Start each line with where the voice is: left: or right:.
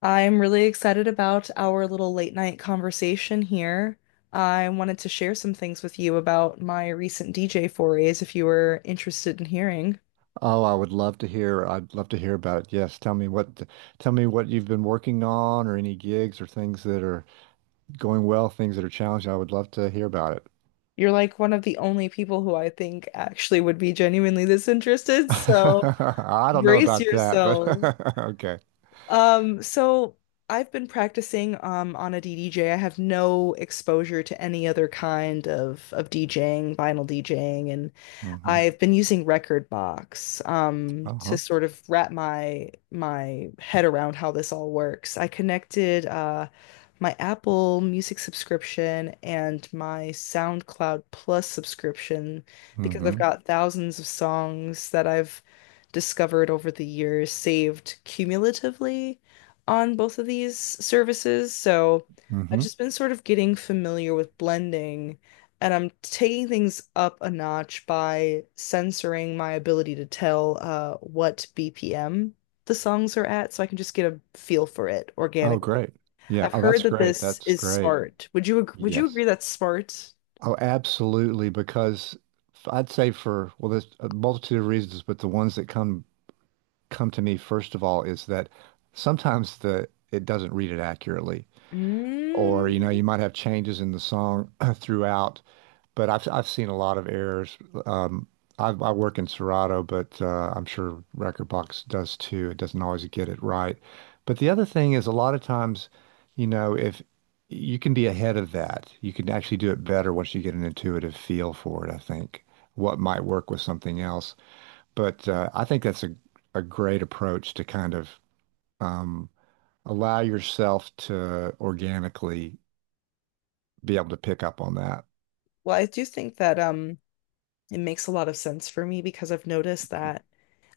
left: I'm really excited about our little late night conversation here. I wanted to share some things with you about my recent DJ forays if you were interested in hearing.
right: Oh, I would love to hear. I'd love to hear about it. Yes, tell me what you've been working on, or any gigs or things that are going well, things that are challenging. I would love to hear about it.
left: You're like one of the only people who I think actually would be genuinely this interested, so
right: I don't know
left: brace
right: about that, but
left: yourself.
right: okay.
left: So I've been practicing on a DDJ. I have no exposure to any other kind of DJing, vinyl DJing, and
right: Mm-hmm.
left: I've been using Record, to
right: Uh-huh.
left: sort of wrap my head around how this all works. I connected, my Apple Music subscription and my SoundCloud Plus subscription because I've
right: Mm-hmm.
left: got thousands of songs that I've discovered over the years saved cumulatively on both of these services. So I've
right: Mm-hmm.
left: just been sort of getting familiar with blending. And I'm taking things up a notch by censoring my ability to tell, what BPM the songs are at, so I can just get a feel for it
right: Oh,
left: organically.
right: great. Yeah.
left: I've
right: Oh,
left: heard
right: that's
left: that
right: great.
left: this
right: That's
left: is
right: great.
left: smart. Would you
right: Yes.
left: agree that's smart?
right: Oh, absolutely. Because I'd say for, well, there's a multitude of reasons, but the ones that come to me first of all is that sometimes the it doesn't read it accurately, or you know,
left: Mm.
right: you might have changes in the song throughout, but I've seen a lot of errors. um I, work in Serato, but I'm sure Recordbox does too. It doesn't always get it right, but the other thing is, a lot of times, you know, if you can be ahead of that, you can actually do it better once you get an intuitive feel for it. I think what might work with something else, but I think that's a great approach to kind of um, allow yourself to organically be able to pick up on that.
left: Well, I do think that it makes a lot of sense for me because I've noticed that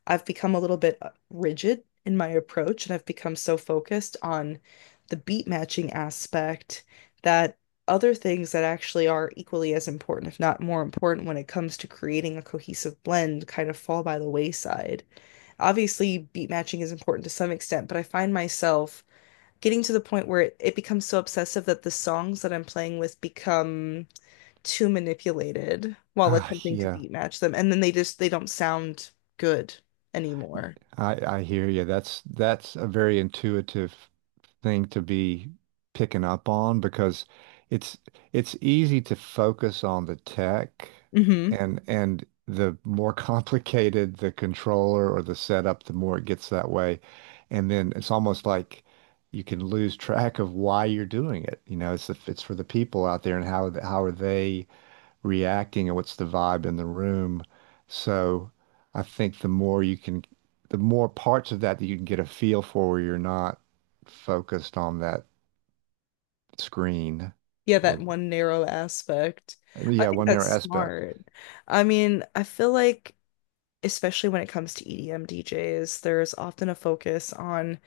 left: I've become a little bit, rigid in my approach and I've become so focused on the beat matching aspect that other things that actually are equally as important, if not more important, when it comes to creating a cohesive blend kind of fall by the wayside. Obviously, beat matching is important to some extent, but I find myself getting to the point where it becomes so obsessive that the songs that I'm playing with become too manipulated while
right: Ah,
left: attempting to
right: yeah.
left: beat match them. And then they don't sound good anymore.
right: I hear you. That's a very intuitive thing to be picking up on, because it's it's easy to focus on the tech.
left: Hmm.
right: And the more complicated the controller or the setup, the more it gets that way. And then it's almost like you can lose track of why you're doing it. You know, it's for the people out there and how are they reacting and what's the vibe in the room. So I think the more you the more parts of that that you can get a feel for, where you're not focused on that screen,
left: Yeah, that
right: or,
left: one narrow aspect. I
right: yeah,
left: think
right: one
left: that's
right: narrow aspect.
left: smart. I mean, I feel like especially when it comes to EDM DJs, there's often a focus on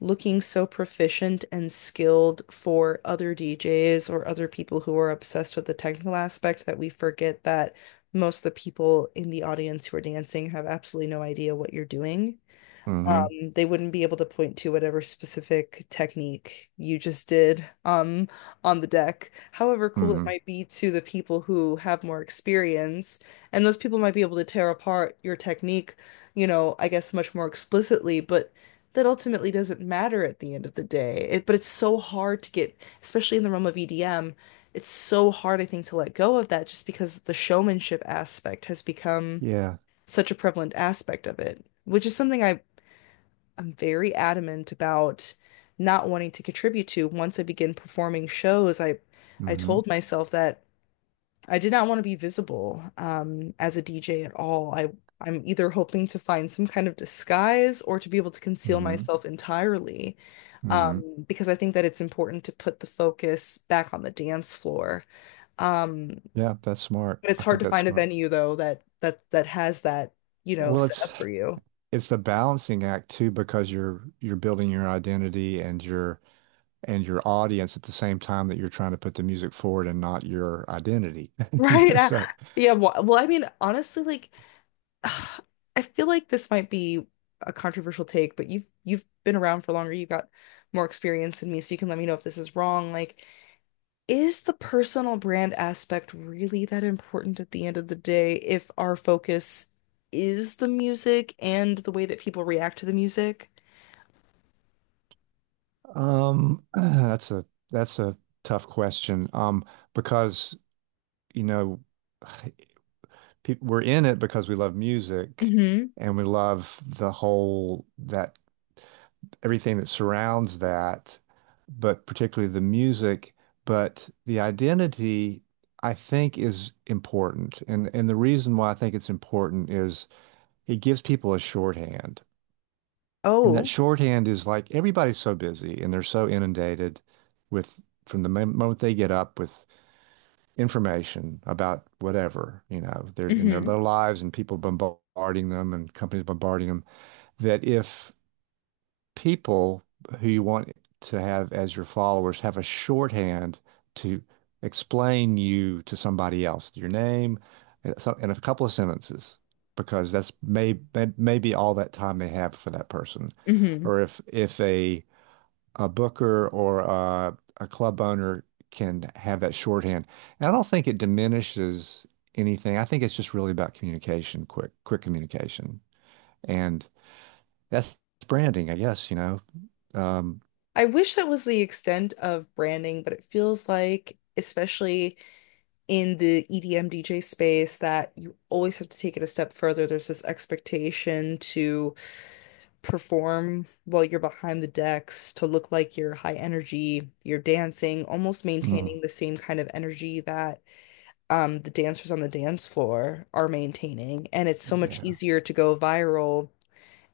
left: looking so proficient and skilled for other DJs or other people who are obsessed with the technical aspect that we forget that most of the people in the audience who are dancing have absolutely no idea what you're doing.
right: Mm-hmm.
left: They wouldn't be able to point to whatever specific technique you just did on the deck, however cool it
right: Mm-hmm.
left: might be to the people who have more experience, and those people might be able to tear apart your technique, you know, I guess much more explicitly. But that ultimately doesn't matter at the end of the day but it's so hard to get, especially in the realm of EDM. It's so hard, I think, to let go of that just because the showmanship aspect has become
right: Yeah.
left: such a prevalent aspect of it, which is something I'm very adamant about not wanting to contribute to once I begin performing shows. I
right: Mm-hmm.
left: told myself that I did not want to be visible, as a DJ at all. I I'm either hoping to find some kind of disguise or to be able to conceal
right: Mm-hmm.
left: myself entirely,
right: Mm-hmm.
left: because I think that it's important to put the focus back on the dance floor. Um,
right: Yeah, that's smart.
left: it's
right: I
left: hard
right: think
left: to
right: that's
left: find a
right: smart.
left: venue though that has that, you know,
right: Well,
left: set up for you.
right: it's a balancing act too, because you're building your identity and you're and your audience at the same time that you're trying to put the music forward and not your identity. You
left: Right.
right: know, so
left: Yeah. Well, I mean, honestly, like I feel like this might be a controversial take, but you've been around for longer, you've got more experience than me, so you can let me know if this is wrong. Like, is the personal brand aspect really that important at the end of the day if our focus is the music and the way that people react to the music?
right: um that's a that's a tough question. Because you know, we're in it because we love music,
left: Hmm.
right: and we love the whole that everything that surrounds that, but particularly the music, but the identity, I think, is important. And the reason why I think it's important is it gives people a shorthand. And that
left: Oh.
right: shorthand is like, everybody's so busy and they're so inundated with, from the moment they get up, with information about whatever, you know, they're in their
left: Hmm.
right: little lives and people bombarding them and companies bombarding them, that if people who you want to have as your followers have a shorthand to explain you to somebody else, your name, in a couple of sentences, because that's maybe all that time they have for that person.
left: Hmm.
right: Or if a booker or a club owner can have that shorthand, and I don't think it diminishes anything. I think it's just really about communication, quick communication, and that's branding, I guess, you know. Um,
left: I wish that was the extent of branding, but it feels like, especially in the EDM DJ space, that you always have to take it a step further. There's this expectation to perform while you're behind the decks, to look like you're high energy, you're dancing, almost
right: mm,
left: maintaining the same kind of energy that, the dancers on the dance floor are maintaining. And it's so much
right: yeah.
left: easier to go viral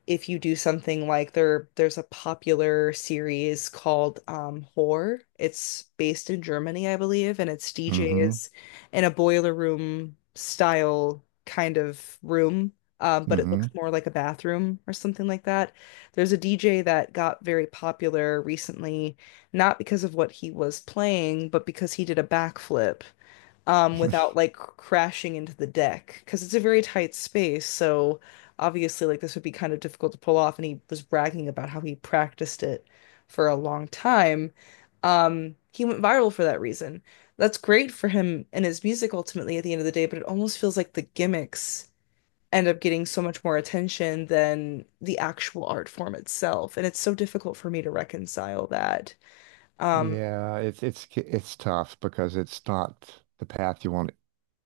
left: if you do something like there's a popular series called Whore. It's based in Germany, I believe, and it's
right: Mm-hmm.
left: DJs in a boiler room style kind of room. But it
right: Mm-hmm.
left: looks more like a bathroom or something like that. There's a DJ that got very popular recently, not because of what he was playing, but because he did a backflip, without like crashing into the deck because it's a very tight space. So obviously, like this would be kind of difficult to pull off. And he was bragging about how he practiced it for a long time. He went viral for that reason. That's great for him and his music ultimately at the end of the day, but it almost feels like the gimmicks end up getting so much more attention than the actual art form itself. And it's so difficult for me to reconcile that. Um.
right: Yeah, it's it's tough because it's not the path you want,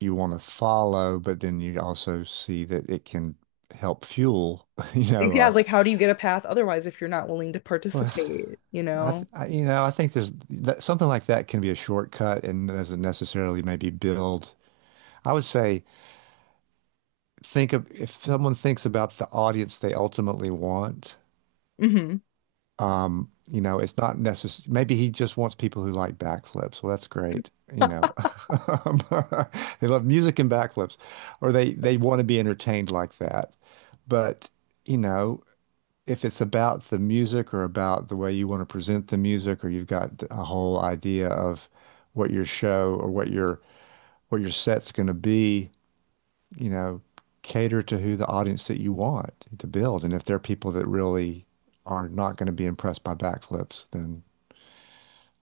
right: to follow, but then you also see that it can help fuel, you know,
left: Yeah, like how do you get a path otherwise if you're not willing to
right: well,
left: participate, you
right: I, th
left: know?
right: I you know, I think there's that, something like that can be a shortcut and doesn't necessarily maybe build. I would say, think of, if someone thinks about the audience they ultimately want.
left: Hmm.
right: You know, it's not necessary. Maybe he just wants people who like backflips. Well, that's great. You know, they love music and backflips, or they want to be entertained like that. But you know, if it's about the music or about the way you want to present the music, or you've got a whole idea of what your show or what your set's going to be, you know, cater to who the audience that you want to build. And if there are people that really are not going to be impressed by backflips, then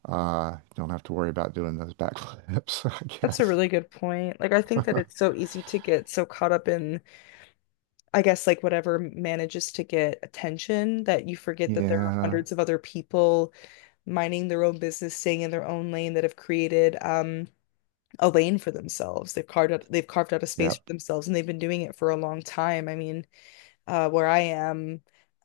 right: you don't have to worry about doing those backflips, I
left: That's a
right: guess.
left: really good point. Like I think that it's so easy to get so caught up in, I guess, like whatever manages to get attention, that you forget that there are
right: Yeah.
left: hundreds of other people minding their own business, staying in their own lane, that have created a lane for themselves. They've carved out a space for
right: Yep.
left: themselves and they've been doing it for a long time. I mean, where I am,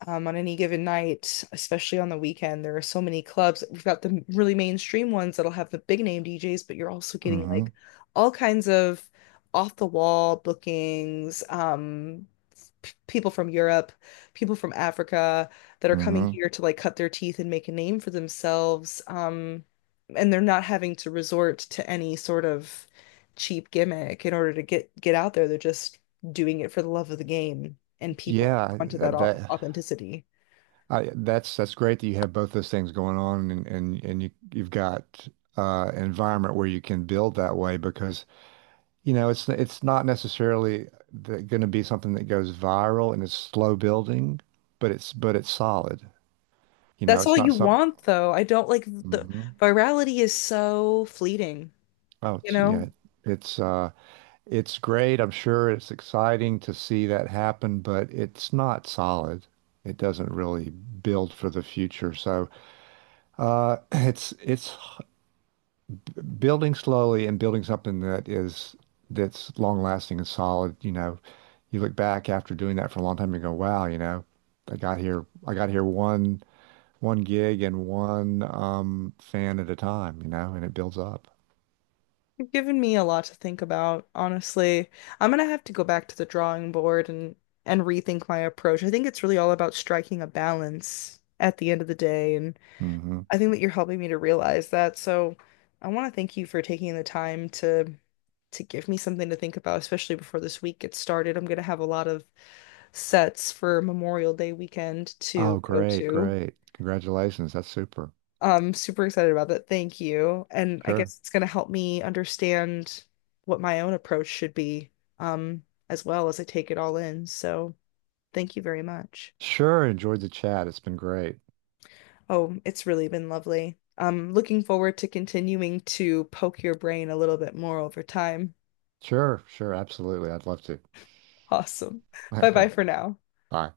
left: on any given night, especially on the weekend, there are so many clubs. We've got the really mainstream ones that'll have the big name DJs, but you're also getting
right: Hmm.
left: like all kinds of off the wall bookings. People from Europe, people from Africa that are coming
right: Hmm.
left: here to like cut their teeth and make a name for themselves. And they're not having to resort to any sort of cheap gimmick in order to get out there. They're just doing it for the love of the game, and people are
right: Yeah.
left: onto that authenticity.
right: That's great that you have both those things going on, and you you've got an environment where you can build that way, because you know, it's not necessarily going to be something that goes viral, and it's slow building, but it's solid. You know,
left: That's all
right: it's
left: you
right: not some.
left: want, though. I don't like the—
right: Mhm.
left: virality is so fleeting,
right: Oh,
left: you
right: it's yeah,
left: know?
right: it's uh, it's great. I'm sure it's exciting to see that happen, but it's not solid. It doesn't really build for the future. So it's building slowly and building something that is that's long lasting and solid, you know, you look back after doing that for a long time and go, wow, you know, I got here, one gig and one fan at a time, you know, and it builds up.
left: You've given me a lot to think about, honestly. I'm gonna have to go back to the drawing board and rethink my approach. I think it's really all about striking a balance at the end of the day, and
right: Hmm.
left: I think that you're helping me to realize that. So I want to thank you for taking the time to give me something to think about, especially before this week gets started. I'm going to have a lot of sets for Memorial Day weekend
right: Oh,
left: to go
right: great,
left: to.
right: great. Congratulations. That's super.
left: I'm super excited about that. Thank you. And I
right: Sure.
left: guess it's going to help me understand what my own approach should be, um, as well as I take it all in. So thank you very much.
right: Sure. Enjoyed the chat. It's been great.
left: Oh, it's really been lovely. I'm looking forward to continuing to poke your brain a little bit more over time.
right: Sure, sure, absolutely. I'd love to.
left: Awesome. Bye bye
right: Okay.
left: for now.
right: Bye.